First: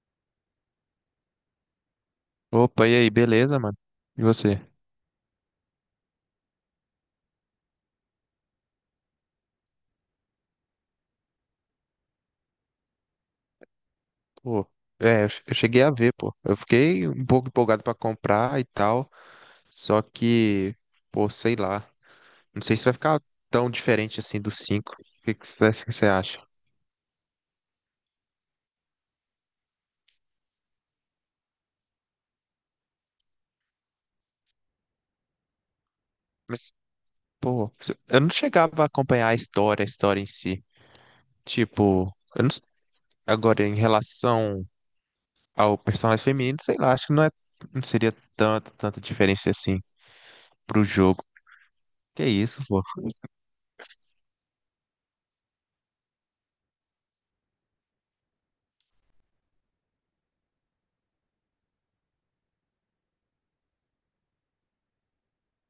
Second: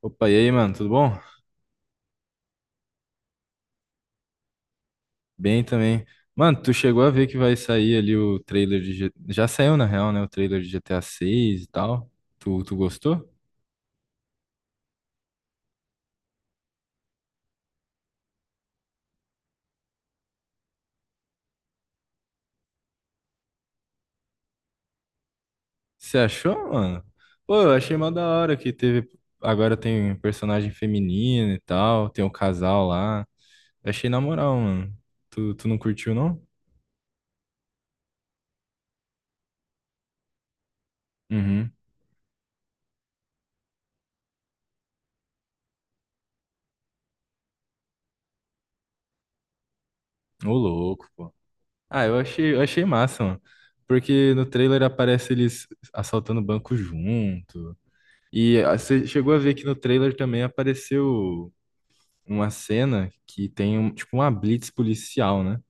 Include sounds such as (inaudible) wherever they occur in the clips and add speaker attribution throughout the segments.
Speaker 1: Opa, e aí, mano, tudo bom?
Speaker 2: Opa, e aí, beleza, mano? E você?
Speaker 1: Bem também. Mano, tu chegou a ver que vai sair ali o trailer de, já saiu, na real, né? O trailer de GTA 6 e tal. Tu gostou?
Speaker 2: Pô, eu cheguei a ver, pô. Eu fiquei um pouco empolgado pra comprar e tal, só que, pô, sei lá. Não sei se vai ficar tão diferente assim do 5. O que que você
Speaker 1: Você
Speaker 2: acha?
Speaker 1: achou, mano? Pô, eu achei mó da hora que teve. Agora tem personagem feminino e tal, tem um casal lá. Achei na moral, mano. Tu não curtiu, não?
Speaker 2: Mas, pô, eu não chegava a acompanhar a história em si.
Speaker 1: Uhum.
Speaker 2: Tipo, eu não s- agora em relação ao personagem feminino, sei lá, acho que não é, não seria tanta diferença assim
Speaker 1: Ô,
Speaker 2: pro
Speaker 1: louco,
Speaker 2: jogo.
Speaker 1: pô. Ah, eu
Speaker 2: Que
Speaker 1: achei, eu
Speaker 2: isso, pô?
Speaker 1: achei massa, mano. Porque no trailer aparece eles assaltando o banco junto. E você chegou a ver que no trailer também apareceu uma cena que tem um, tipo uma blitz policial, né?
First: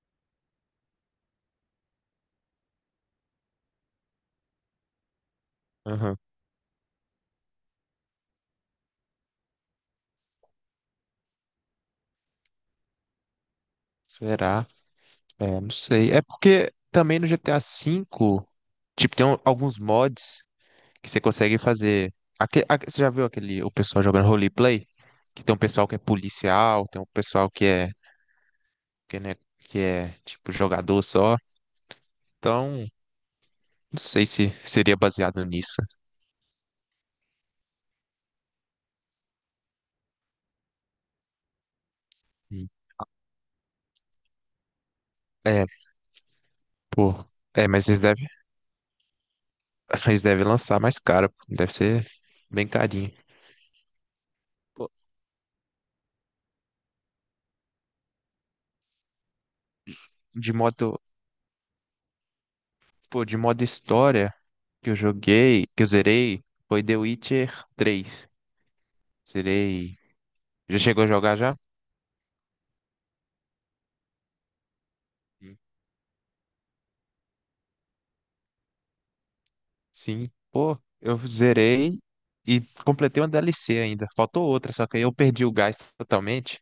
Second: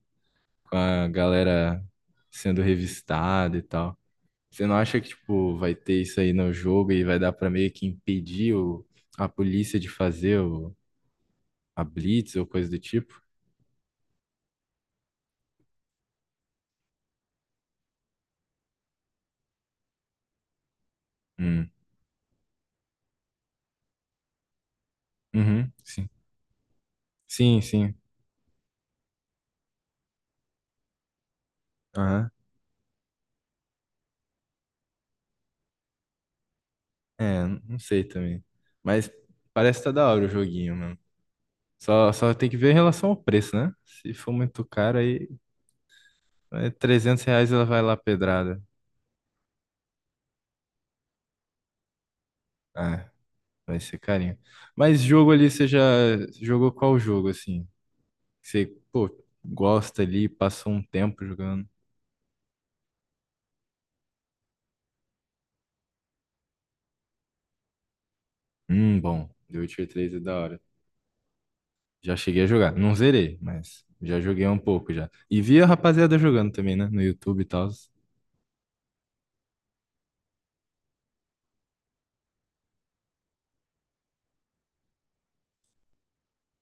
Speaker 1: Com a galera sendo revistada e tal. Você não acha que tipo vai ter
Speaker 2: Aham.
Speaker 1: isso aí no jogo e vai dar pra meio que impedir a polícia de fazer a blitz ou coisa do tipo?
Speaker 2: Será? É, não sei. É porque também no GTA V, tipo, alguns mods que você consegue
Speaker 1: Hum.
Speaker 2: fazer. Você já viu aquele, o pessoal jogando roleplay? Que tem um
Speaker 1: Uhum,
Speaker 2: pessoal que é
Speaker 1: sim.
Speaker 2: policial, tem um pessoal
Speaker 1: Sim,
Speaker 2: que é,
Speaker 1: sim.
Speaker 2: que, né, que é, tipo, jogador só.
Speaker 1: Aham.
Speaker 2: Então, não sei se seria baseado nisso.
Speaker 1: É, não sei também. Mas parece que tá da hora o joguinho, mano. Só tem que
Speaker 2: Hum.
Speaker 1: ver em relação ao preço, né? Se for muito caro, aí.
Speaker 2: É,
Speaker 1: É
Speaker 2: pô.
Speaker 1: R$ 300, ela
Speaker 2: É,
Speaker 1: vai
Speaker 2: mas
Speaker 1: lá
Speaker 2: eles devem,
Speaker 1: pedrada.
Speaker 2: (laughs) eles devem lançar mais caro. Pô. Deve ser bem
Speaker 1: Ah,
Speaker 2: carinho.
Speaker 1: vai ser carinho.
Speaker 2: Pô,
Speaker 1: Mas jogo ali, você já jogou qual jogo, assim? Você, pô, gosta ali,
Speaker 2: de
Speaker 1: passou um
Speaker 2: modo,
Speaker 1: tempo jogando.
Speaker 2: pô, de modo história que eu joguei, que eu zerei, foi The Witcher 3.
Speaker 1: Bom, The Witcher
Speaker 2: Zerei.
Speaker 1: três é da hora.
Speaker 2: Já chegou a jogar já?
Speaker 1: Já cheguei a jogar. Não zerei, mas já joguei um pouco já. E
Speaker 2: Sim.
Speaker 1: vi a rapaziada jogando também, né? No YouTube e tal.
Speaker 2: Sim. Pô, eu zerei e completei uma DLC ainda. Faltou outra, só que aí eu perdi o gás totalmente.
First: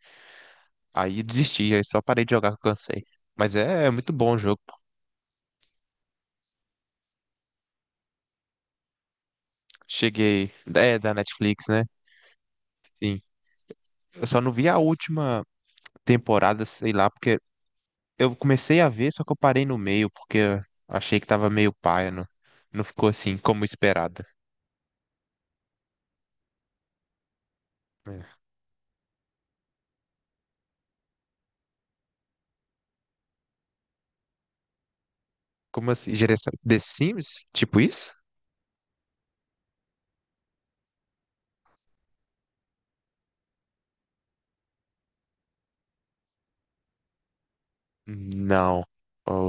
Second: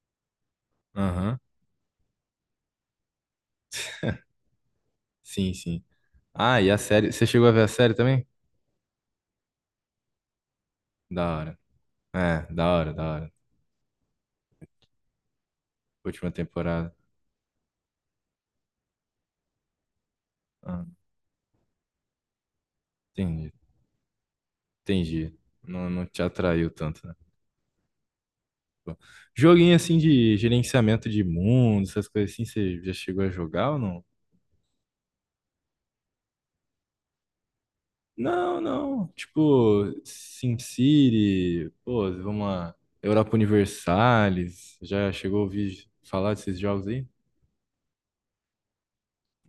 Speaker 2: Aí
Speaker 1: Aham.
Speaker 2: desisti, aí só parei de jogar que eu cansei. Mas é muito bom o jogo.
Speaker 1: Sim, sim. Ah, e a série. Você chegou a ver a série também?
Speaker 2: Cheguei. É da
Speaker 1: Da hora.
Speaker 2: Netflix, né?
Speaker 1: É, da hora, da
Speaker 2: Sim.
Speaker 1: hora.
Speaker 2: Eu só não vi a última
Speaker 1: Última
Speaker 2: temporada, sei
Speaker 1: temporada.
Speaker 2: lá, porque eu comecei a ver, só que eu parei no meio, porque eu
Speaker 1: Ah,
Speaker 2: achei que tava meio paia, não, não ficou assim
Speaker 1: entendi.
Speaker 2: como esperado.
Speaker 1: Entendi. Não, não te atraiu tanto.
Speaker 2: É.
Speaker 1: Joguinho assim de gerenciamento de mundo, essas coisas assim, você já chegou a jogar ou não?
Speaker 2: Como assim? Geração The Sims? Tipo isso?
Speaker 1: Não, não. Tipo, SimCity, pô, vamos lá. Europa Universalis, já chegou a ouvir falar desses jogos aí?
Speaker 2: Não.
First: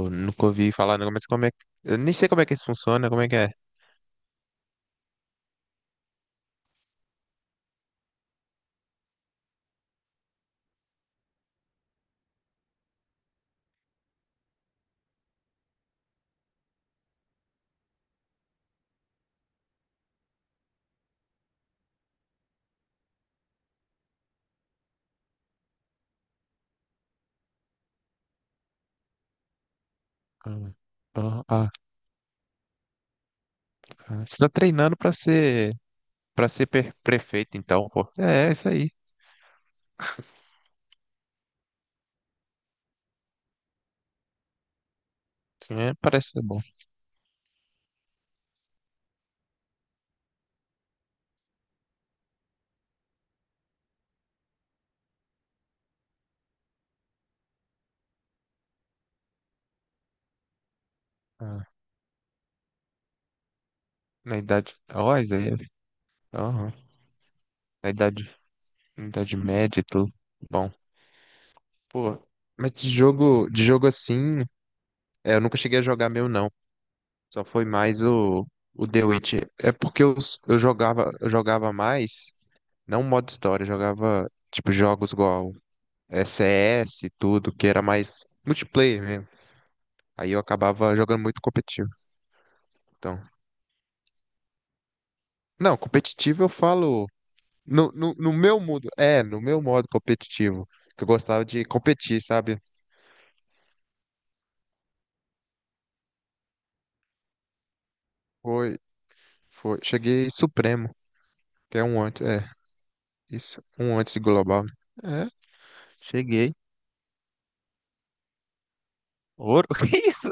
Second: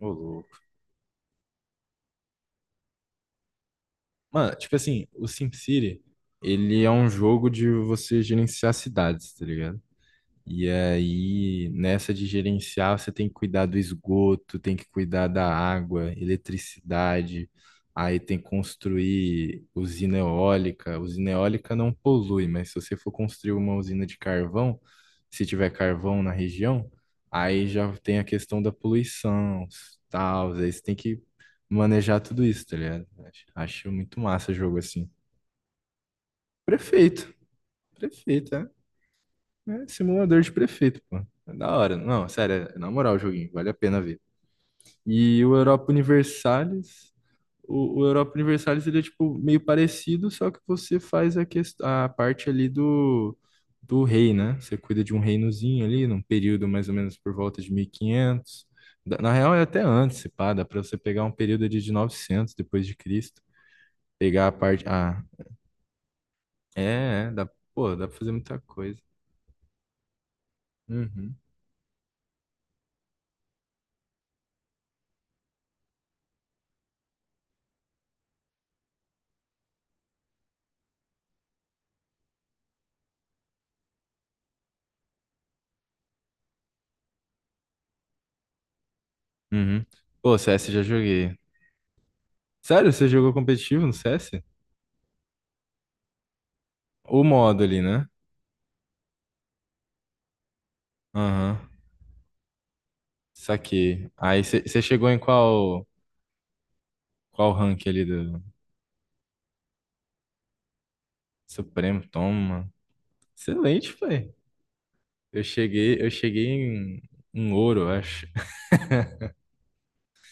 Speaker 1: Ô,
Speaker 2: nunca
Speaker 1: louco.
Speaker 2: ouvi falar, não, mas como é que. Eu nem sei como é que isso funciona, como é que é?
Speaker 1: Mano, tipo assim, o SimCity, ele é um jogo de você gerenciar cidades, tá ligado? E aí, nessa de gerenciar, você tem que cuidar do esgoto, tem que cuidar da água, eletricidade, aí tem que construir usina eólica. Usina eólica não polui, mas se você for construir uma usina de carvão, se tiver carvão na região, aí já tem a questão da poluição, tal, aí
Speaker 2: Ah,
Speaker 1: você tem que
Speaker 2: ah, ah,
Speaker 1: manejar tudo isso, tá ligado? Acho muito
Speaker 2: ah. Você tá
Speaker 1: massa jogo
Speaker 2: treinando
Speaker 1: assim.
Speaker 2: pra ser
Speaker 1: Prefeito,
Speaker 2: prefeito, então, pô. É
Speaker 1: prefeito, é.
Speaker 2: isso aí.
Speaker 1: É simulador de prefeito, pô. É da hora. Não, sério, é na moral o joguinho, vale a pena ver. E o
Speaker 2: Isso
Speaker 1: Europa
Speaker 2: mesmo parece ser bom.
Speaker 1: Universalis, o Europa Universalis ele é tipo meio parecido, só que você faz a parte ali do rei, né? Você cuida de um reinozinho ali, num período mais ou menos por volta de 1500. Na real é até antes, se pá, dá pra você pegar um período
Speaker 2: Ah,
Speaker 1: ali de 900 depois de Cristo,
Speaker 2: na
Speaker 1: pegar a
Speaker 2: idade.
Speaker 1: parte.
Speaker 2: Ó,
Speaker 1: Ah,
Speaker 2: isso aí. Aham.
Speaker 1: dá,
Speaker 2: Na
Speaker 1: pô, dá pra
Speaker 2: idade,
Speaker 1: fazer muita coisa.
Speaker 2: na idade média e tudo. Bom.
Speaker 1: Uhum,
Speaker 2: Pô, mas de jogo assim, eu nunca cheguei a jogar meu, não. Só foi mais o The Witcher. É porque eu jogava mais. Não modo história, jogava tipo jogos igual CS e tudo, que era mais multiplayer mesmo.
Speaker 1: uhum.
Speaker 2: Aí
Speaker 1: Pô,
Speaker 2: eu
Speaker 1: CS já
Speaker 2: acabava jogando
Speaker 1: joguei.
Speaker 2: muito competitivo.
Speaker 1: Sério, você
Speaker 2: Então,
Speaker 1: jogou competitivo no CS?
Speaker 2: não, competitivo eu falo
Speaker 1: O modo ali,
Speaker 2: no,
Speaker 1: né?
Speaker 2: no, no meu modo, é, no meu modo competitivo, que eu gostava
Speaker 1: Aham.
Speaker 2: de competir, sabe?
Speaker 1: Saquei. Aí você chegou em qual rank ali do
Speaker 2: Foi, cheguei supremo, que é um
Speaker 1: Supremo?
Speaker 2: antes, é,
Speaker 1: Toma.
Speaker 2: isso,
Speaker 1: Excelente,
Speaker 2: um antes de
Speaker 1: foi.
Speaker 2: global. Né? É,
Speaker 1: Eu cheguei
Speaker 2: cheguei.
Speaker 1: em ouro, eu acho. (laughs)
Speaker 2: Ouro, (laughs) que isso?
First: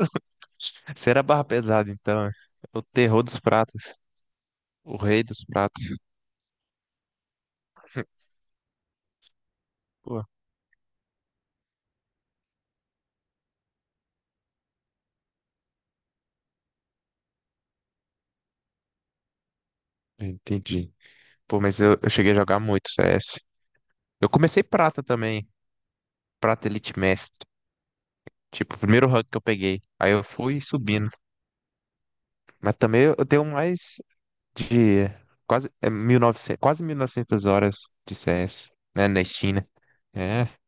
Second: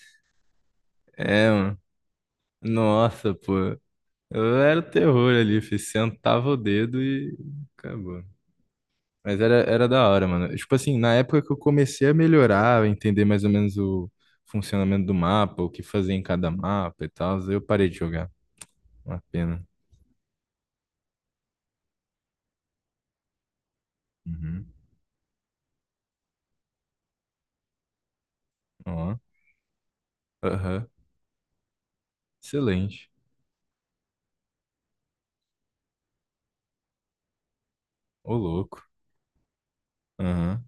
Speaker 2: Você era barra
Speaker 1: É, mano.
Speaker 2: pesada, então. É. O terror
Speaker 1: Nossa,
Speaker 2: dos
Speaker 1: pô.
Speaker 2: pratos,
Speaker 1: Eu era o
Speaker 2: o rei
Speaker 1: terror
Speaker 2: dos
Speaker 1: ali,
Speaker 2: pratos.
Speaker 1: fiz, sentava o dedo e acabou. Mas era da
Speaker 2: Pô,
Speaker 1: hora, mano. Tipo assim, na época que eu comecei a melhorar, a entender mais ou menos o funcionamento do mapa, o que fazer em cada mapa e tal, eu parei de jogar. Uma pena.
Speaker 2: entendi. Pô, mas eu cheguei a jogar muito CS. Eu comecei
Speaker 1: Uhum.
Speaker 2: prata também, prata Elite Mestre. Tipo, o primeiro
Speaker 1: Ó.
Speaker 2: rank que eu peguei. Aí eu fui
Speaker 1: Aham.
Speaker 2: subindo. Mas também
Speaker 1: Excelente.
Speaker 2: eu tenho mais de quase 1900 quase 1900 horas de
Speaker 1: Ô,
Speaker 2: CS,
Speaker 1: louco.
Speaker 2: né, na Steam, né? É,
Speaker 1: Aham.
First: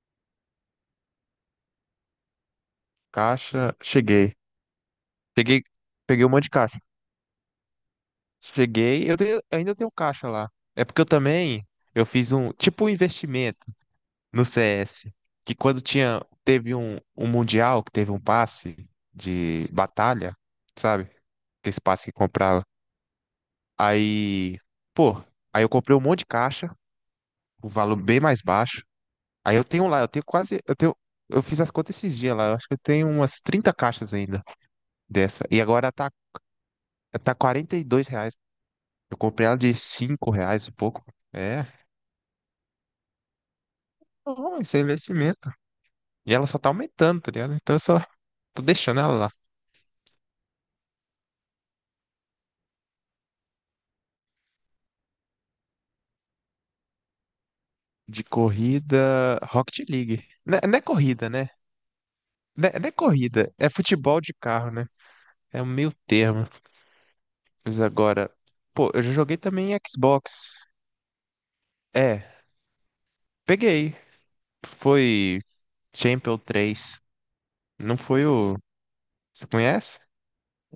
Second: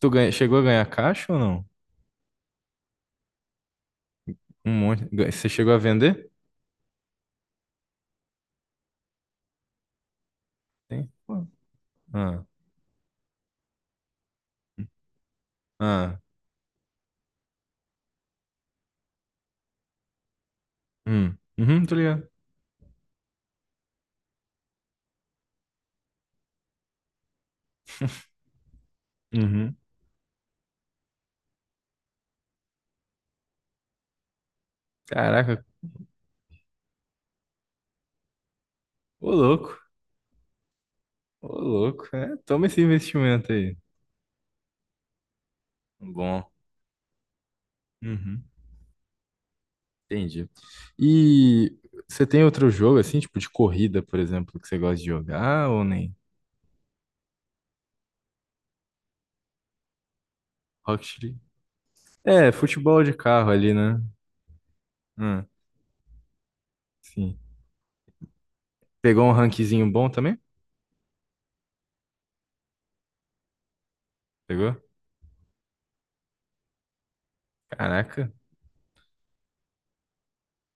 Speaker 1: Tu ganha, chegou a ganhar caixa ou não?
Speaker 2: caixa, cheguei.
Speaker 1: Um monte. Você
Speaker 2: Peguei,
Speaker 1: chegou a
Speaker 2: peguei um
Speaker 1: vender?
Speaker 2: monte de caixa. Cheguei, ainda tenho caixa lá. É porque eu
Speaker 1: Tem? Pô.
Speaker 2: também, eu fiz
Speaker 1: Ah.
Speaker 2: um, tipo um investimento no CS, que quando
Speaker 1: Ah.
Speaker 2: tinha, teve um mundial que teve um passe de batalha, sabe?
Speaker 1: Hum.
Speaker 2: Aquele
Speaker 1: Uhum, tô
Speaker 2: passe que
Speaker 1: ligado.
Speaker 2: comprava. Aí, pô, aí eu comprei um monte de caixa, o valor bem mais baixo. Aí eu
Speaker 1: Uhum.
Speaker 2: tenho lá, eu tenho quase, eu fiz as contas esses dias lá, eu acho que eu tenho umas 30 caixas ainda dessa. E
Speaker 1: Caraca.
Speaker 2: agora tá R$ 42. Eu
Speaker 1: Ô,
Speaker 2: comprei ela de
Speaker 1: louco.
Speaker 2: R$ 5 e pouco.
Speaker 1: Ô,
Speaker 2: É,
Speaker 1: louco. É, toma esse investimento aí.
Speaker 2: bom, isso é investimento. E
Speaker 1: Bom.
Speaker 2: ela só tá aumentando, tá ligado? Então eu só
Speaker 1: Uhum.
Speaker 2: tô deixando ela lá.
Speaker 1: Entendi. E você tem outro jogo, assim, tipo de corrida, por exemplo, que você gosta de jogar ou nem?
Speaker 2: De corrida, Rocket League. Não é,
Speaker 1: Rocket
Speaker 2: corrida,
Speaker 1: League?
Speaker 2: né?
Speaker 1: É,
Speaker 2: Não é,
Speaker 1: futebol de carro
Speaker 2: corrida, é
Speaker 1: ali, né?
Speaker 2: futebol de carro, né?
Speaker 1: Ah,
Speaker 2: É um meio termo.
Speaker 1: sim.
Speaker 2: Mas agora, pô, eu já
Speaker 1: Pegou um
Speaker 2: joguei também em
Speaker 1: rankzinho bom também?
Speaker 2: Xbox. É, peguei.
Speaker 1: Pegou?
Speaker 2: Foi Champion 3. Não foi
Speaker 1: Caraca,
Speaker 2: o. Você conhece?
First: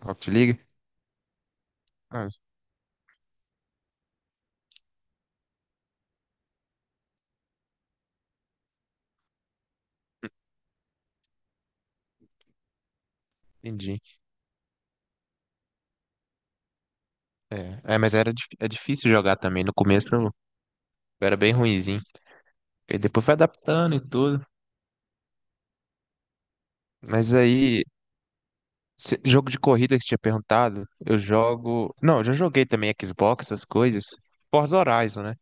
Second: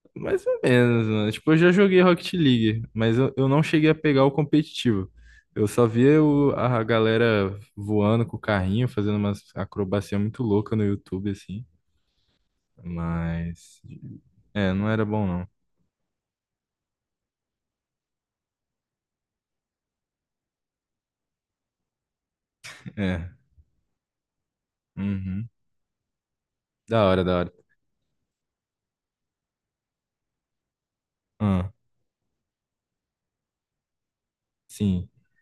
Speaker 2: Rocket
Speaker 1: mais ou
Speaker 2: League?
Speaker 1: menos, mano. Tipo, eu já joguei
Speaker 2: Ah,
Speaker 1: Rocket League, mas eu não cheguei a pegar o competitivo. Eu só via a galera voando com o carrinho, fazendo umas acrobacia muito louca no YouTube, assim. Mas.
Speaker 2: entendi.
Speaker 1: É, não era bom, não.
Speaker 2: É, mas era, é difícil jogar também. No começo eu era bem ruinzinho. E depois
Speaker 1: É.
Speaker 2: foi adaptando e tudo.
Speaker 1: Uhum. Da hora,
Speaker 2: Mas
Speaker 1: da hora.
Speaker 2: aí jogo de corrida que você tinha perguntado, eu
Speaker 1: Ah,
Speaker 2: jogo. Não, eu já joguei também Xbox, essas coisas. Forza
Speaker 1: sim.
Speaker 2: Horizon, né?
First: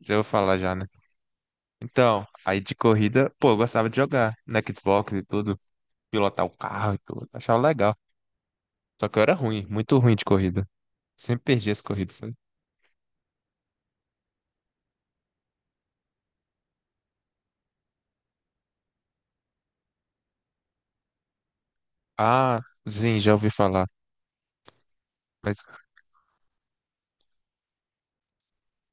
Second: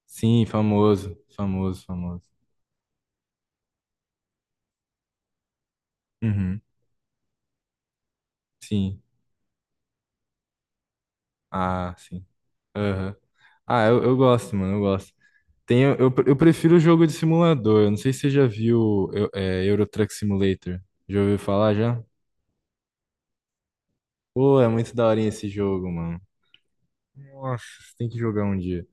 Speaker 2: Já vou
Speaker 1: Sim,
Speaker 2: falar já, né?
Speaker 1: famoso. Famoso, famoso.
Speaker 2: Então, aí de corrida, pô, eu gostava de jogar na Xbox e tudo, pilotar o
Speaker 1: Uhum.
Speaker 2: carro e tudo, achava legal.
Speaker 1: Sim.
Speaker 2: Só que eu era ruim, muito ruim de corrida. Sempre perdi as
Speaker 1: Ah,
Speaker 2: corridas,
Speaker 1: sim.
Speaker 2: sabe?
Speaker 1: Aham. Ah, eu gosto, mano, eu gosto. Tem, eu prefiro o jogo de simulador. Eu não sei se você já viu Euro Truck Simulator. Já ouviu falar já?
Speaker 2: Ah, sim, já ouvi falar.
Speaker 1: Pô, é muito daorinha esse
Speaker 2: Mas
Speaker 1: jogo, mano. Nossa, você tem que jogar um dia.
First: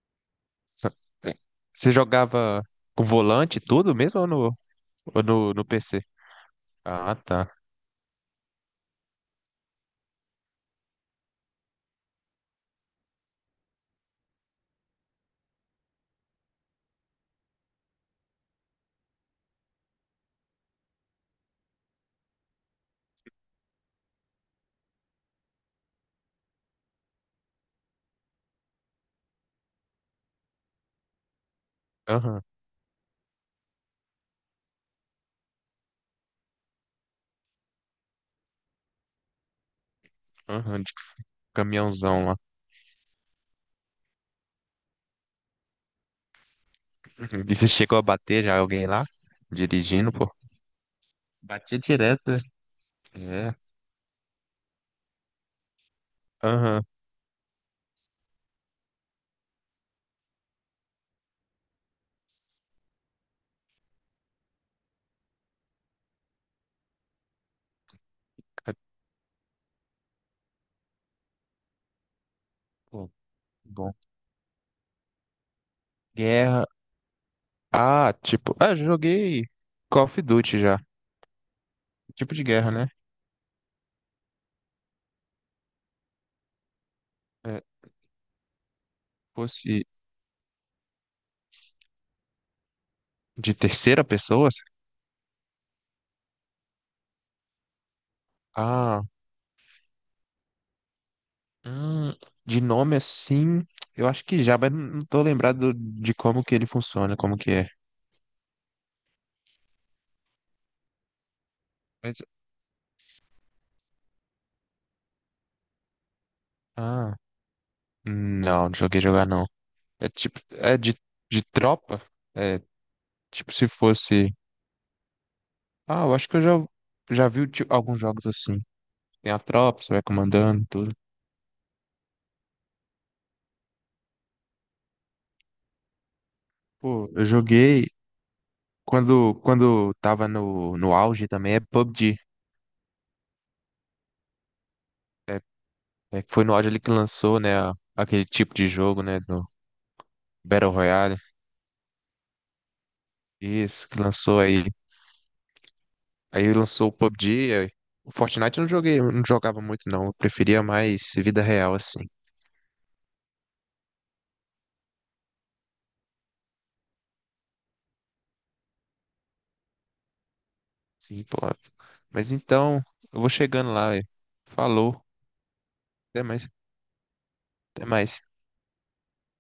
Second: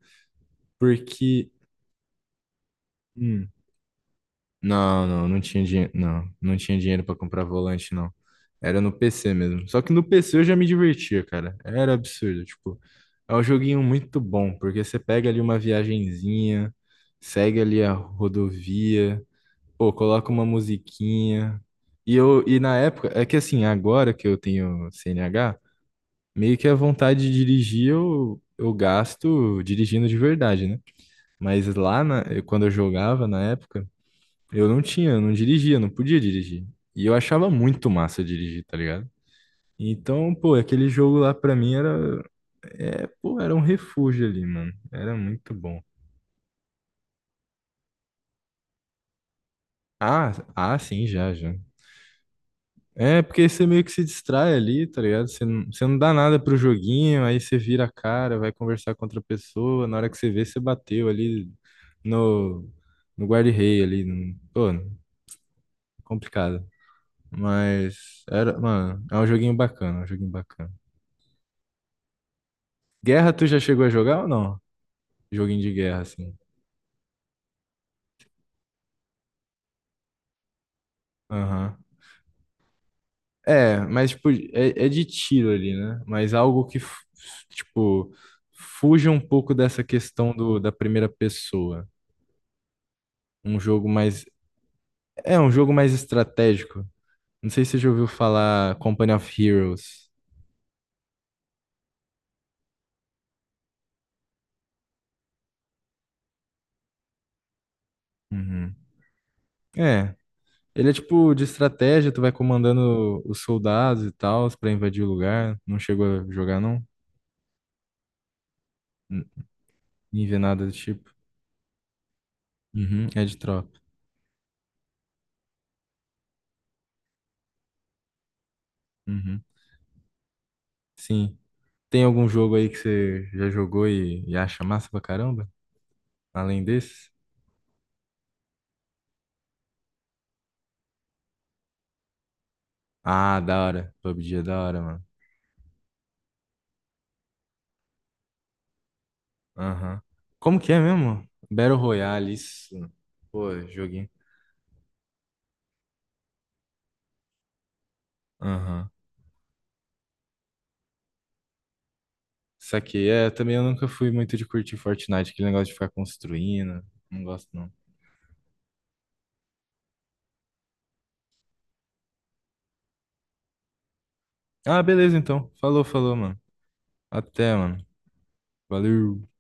Speaker 1: Porque.
Speaker 2: você jogava com
Speaker 1: hum,
Speaker 2: volante e tudo mesmo ou no,
Speaker 1: não,
Speaker 2: ou
Speaker 1: não, não
Speaker 2: no,
Speaker 1: tinha
Speaker 2: no
Speaker 1: dinheiro.
Speaker 2: PC?
Speaker 1: Não, não tinha dinheiro pra
Speaker 2: Ah,
Speaker 1: comprar
Speaker 2: tá.
Speaker 1: volante, não. Era no PC mesmo. Só que no PC eu já me divertia, cara. Era absurdo. Tipo, é um joguinho muito bom, porque você pega ali uma viagenzinha, segue ali a rodovia. Pô, coloca uma musiquinha. E na época, é que assim, agora que eu tenho CNH, meio que a vontade de dirigir eu gasto dirigindo de verdade, né? Mas lá
Speaker 2: Aham,
Speaker 1: quando eu jogava na época, eu não tinha, eu não dirigia, eu não podia dirigir. E eu achava muito massa dirigir, tá ligado? Então, pô,
Speaker 2: aham,
Speaker 1: aquele
Speaker 2: de
Speaker 1: jogo lá pra mim era,
Speaker 2: caminhãozão.
Speaker 1: pô, era um refúgio ali, mano. Era muito bom.
Speaker 2: E você chegou a bater já alguém lá? Dirigindo, pô.
Speaker 1: Ah, ah, sim, já, já.
Speaker 2: Batia direto.
Speaker 1: É,
Speaker 2: Né?
Speaker 1: porque
Speaker 2: É.
Speaker 1: você meio que se distrai ali, tá ligado? Você não dá nada pro
Speaker 2: Aham.
Speaker 1: joguinho, aí você vira a cara, vai conversar com outra pessoa. Na hora que você vê, você bateu ali no, no guarda-rei ali. Pô, complicado. Mas era,
Speaker 2: Ca-
Speaker 1: mano, é um joguinho bacana, é um joguinho bacana.
Speaker 2: Pô,
Speaker 1: Guerra, tu já chegou a
Speaker 2: bom.
Speaker 1: jogar ou não? Joguinho de guerra, assim.
Speaker 2: Guerra. Ah, tipo. Ah, eu joguei Call of Duty já.
Speaker 1: Aham.
Speaker 2: Tipo de guerra, né?
Speaker 1: É, mas tipo, é de tiro ali, né? Mas algo que,
Speaker 2: É,
Speaker 1: tipo, fuja um pouco dessa
Speaker 2: fosse
Speaker 1: questão da primeira pessoa.
Speaker 2: de
Speaker 1: Um jogo
Speaker 2: terceira
Speaker 1: mais.
Speaker 2: pessoa?
Speaker 1: É, um jogo mais estratégico. Não sei se você já ouviu falar
Speaker 2: Ah.
Speaker 1: Company of Heroes.
Speaker 2: hum, de nome assim. Eu acho que já, mas não tô lembrado de como que ele funciona, como que é.
Speaker 1: Uhum. É. Ele é tipo de estratégia, tu
Speaker 2: Mas,
Speaker 1: vai comandando os soldados e tal pra invadir o lugar. Não chegou a jogar, não?
Speaker 2: ah. Não, não joguei jogar
Speaker 1: N-
Speaker 2: não. É
Speaker 1: Nem ver
Speaker 2: tipo.
Speaker 1: nada do
Speaker 2: É de,
Speaker 1: tipo.
Speaker 2: de tropa? É.
Speaker 1: Uhum, é de
Speaker 2: Tipo, se
Speaker 1: tropa.
Speaker 2: fosse. Ah, eu acho que eu já vi alguns jogos assim. Tem a
Speaker 1: Uhum.
Speaker 2: tropa, você vai comandando, e tudo.
Speaker 1: Sim. Tem algum jogo aí que você já jogou e acha massa pra caramba? Além
Speaker 2: Pô,
Speaker 1: desse?
Speaker 2: eu joguei quando tava no auge também, é PUBG.
Speaker 1: Ah, da hora. PUBG é da hora, mano.
Speaker 2: É, foi no auge ali que lançou, né, aquele tipo de jogo, né, do
Speaker 1: Aham. Como que
Speaker 2: Battle
Speaker 1: é
Speaker 2: Royale.
Speaker 1: mesmo? Battle Royale, isso. Pô,
Speaker 2: Isso, que
Speaker 1: joguinho.
Speaker 2: lançou aí. Aí lançou o PUBG. O Fortnite eu não
Speaker 1: Aham.
Speaker 2: joguei, eu não jogava muito não. Eu preferia mais vida real, assim.
Speaker 1: Saquei. É, também eu nunca fui muito de curtir Fortnite, aquele negócio de ficar construindo. Não gosto, não.
Speaker 2: Sim, pô. Mas então, eu vou chegando lá, velho.
Speaker 1: Ah,
Speaker 2: Falou.
Speaker 1: beleza, então. Falou, falou,
Speaker 2: Até
Speaker 1: mano.
Speaker 2: mais.
Speaker 1: Até, mano.
Speaker 2: Até mais.
Speaker 1: Valeu.